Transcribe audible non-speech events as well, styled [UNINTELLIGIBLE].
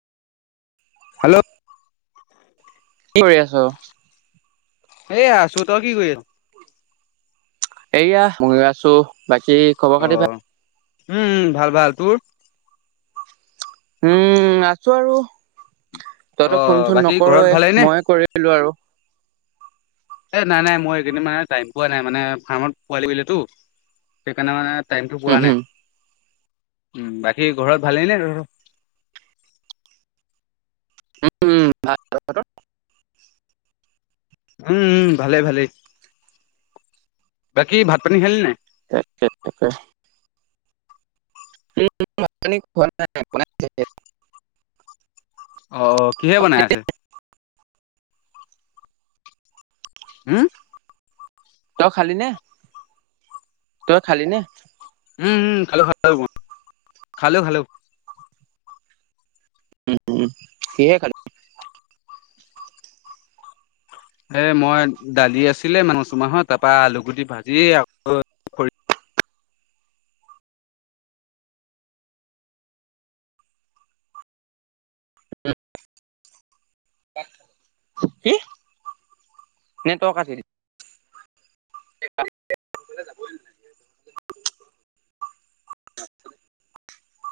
Hello? কি কৰি আছ'? এইয়া আছো, তই কি কৰি আছ'? এইয়া ময়ো আছো বাকী অ খবৰ-খাতি ভাল? উম, ভাল ভাল, তোৰ? উম, আছো আৰু অ তইতো ফোনচোন বাকী ঘৰত ভালেই নে নকৰয়েই মইে কৰি কৰিলো আৰু। এ নাই নাই মই এইকেইদিন মানে টাইম পোৱা নাই মানে ফাৰ্মত পোৱালি [UNINTELLIGIBLE] সেইকাৰণে মানে টাইমটো উম পোৱা নাই হম। উম, বাকী ঘৰত ভালেইনে তহঁতৰ? উম, ভাল তহঁতৰ? উম, উম, ভালে ভালেই বাকী ভাত-পানী খালি নাই? [UNINTELLIGIBLE] উম, ভাত-পানী খোৱা নাই বনাইছেহে। অ', কিহে বনাই আছে? উম? তই খালি নে, তই খালি নে? উম, উম, খালো খালো মই খালো খালো। উম, কিহে খালি? এ মই দালি আছিলে মচুমাহৰ তাপা আলু গুটি ভাজি আ কি? নে তই [UNINTELLIGIBLE] [UNINTELLIGIBLE] [INAUDIBLE]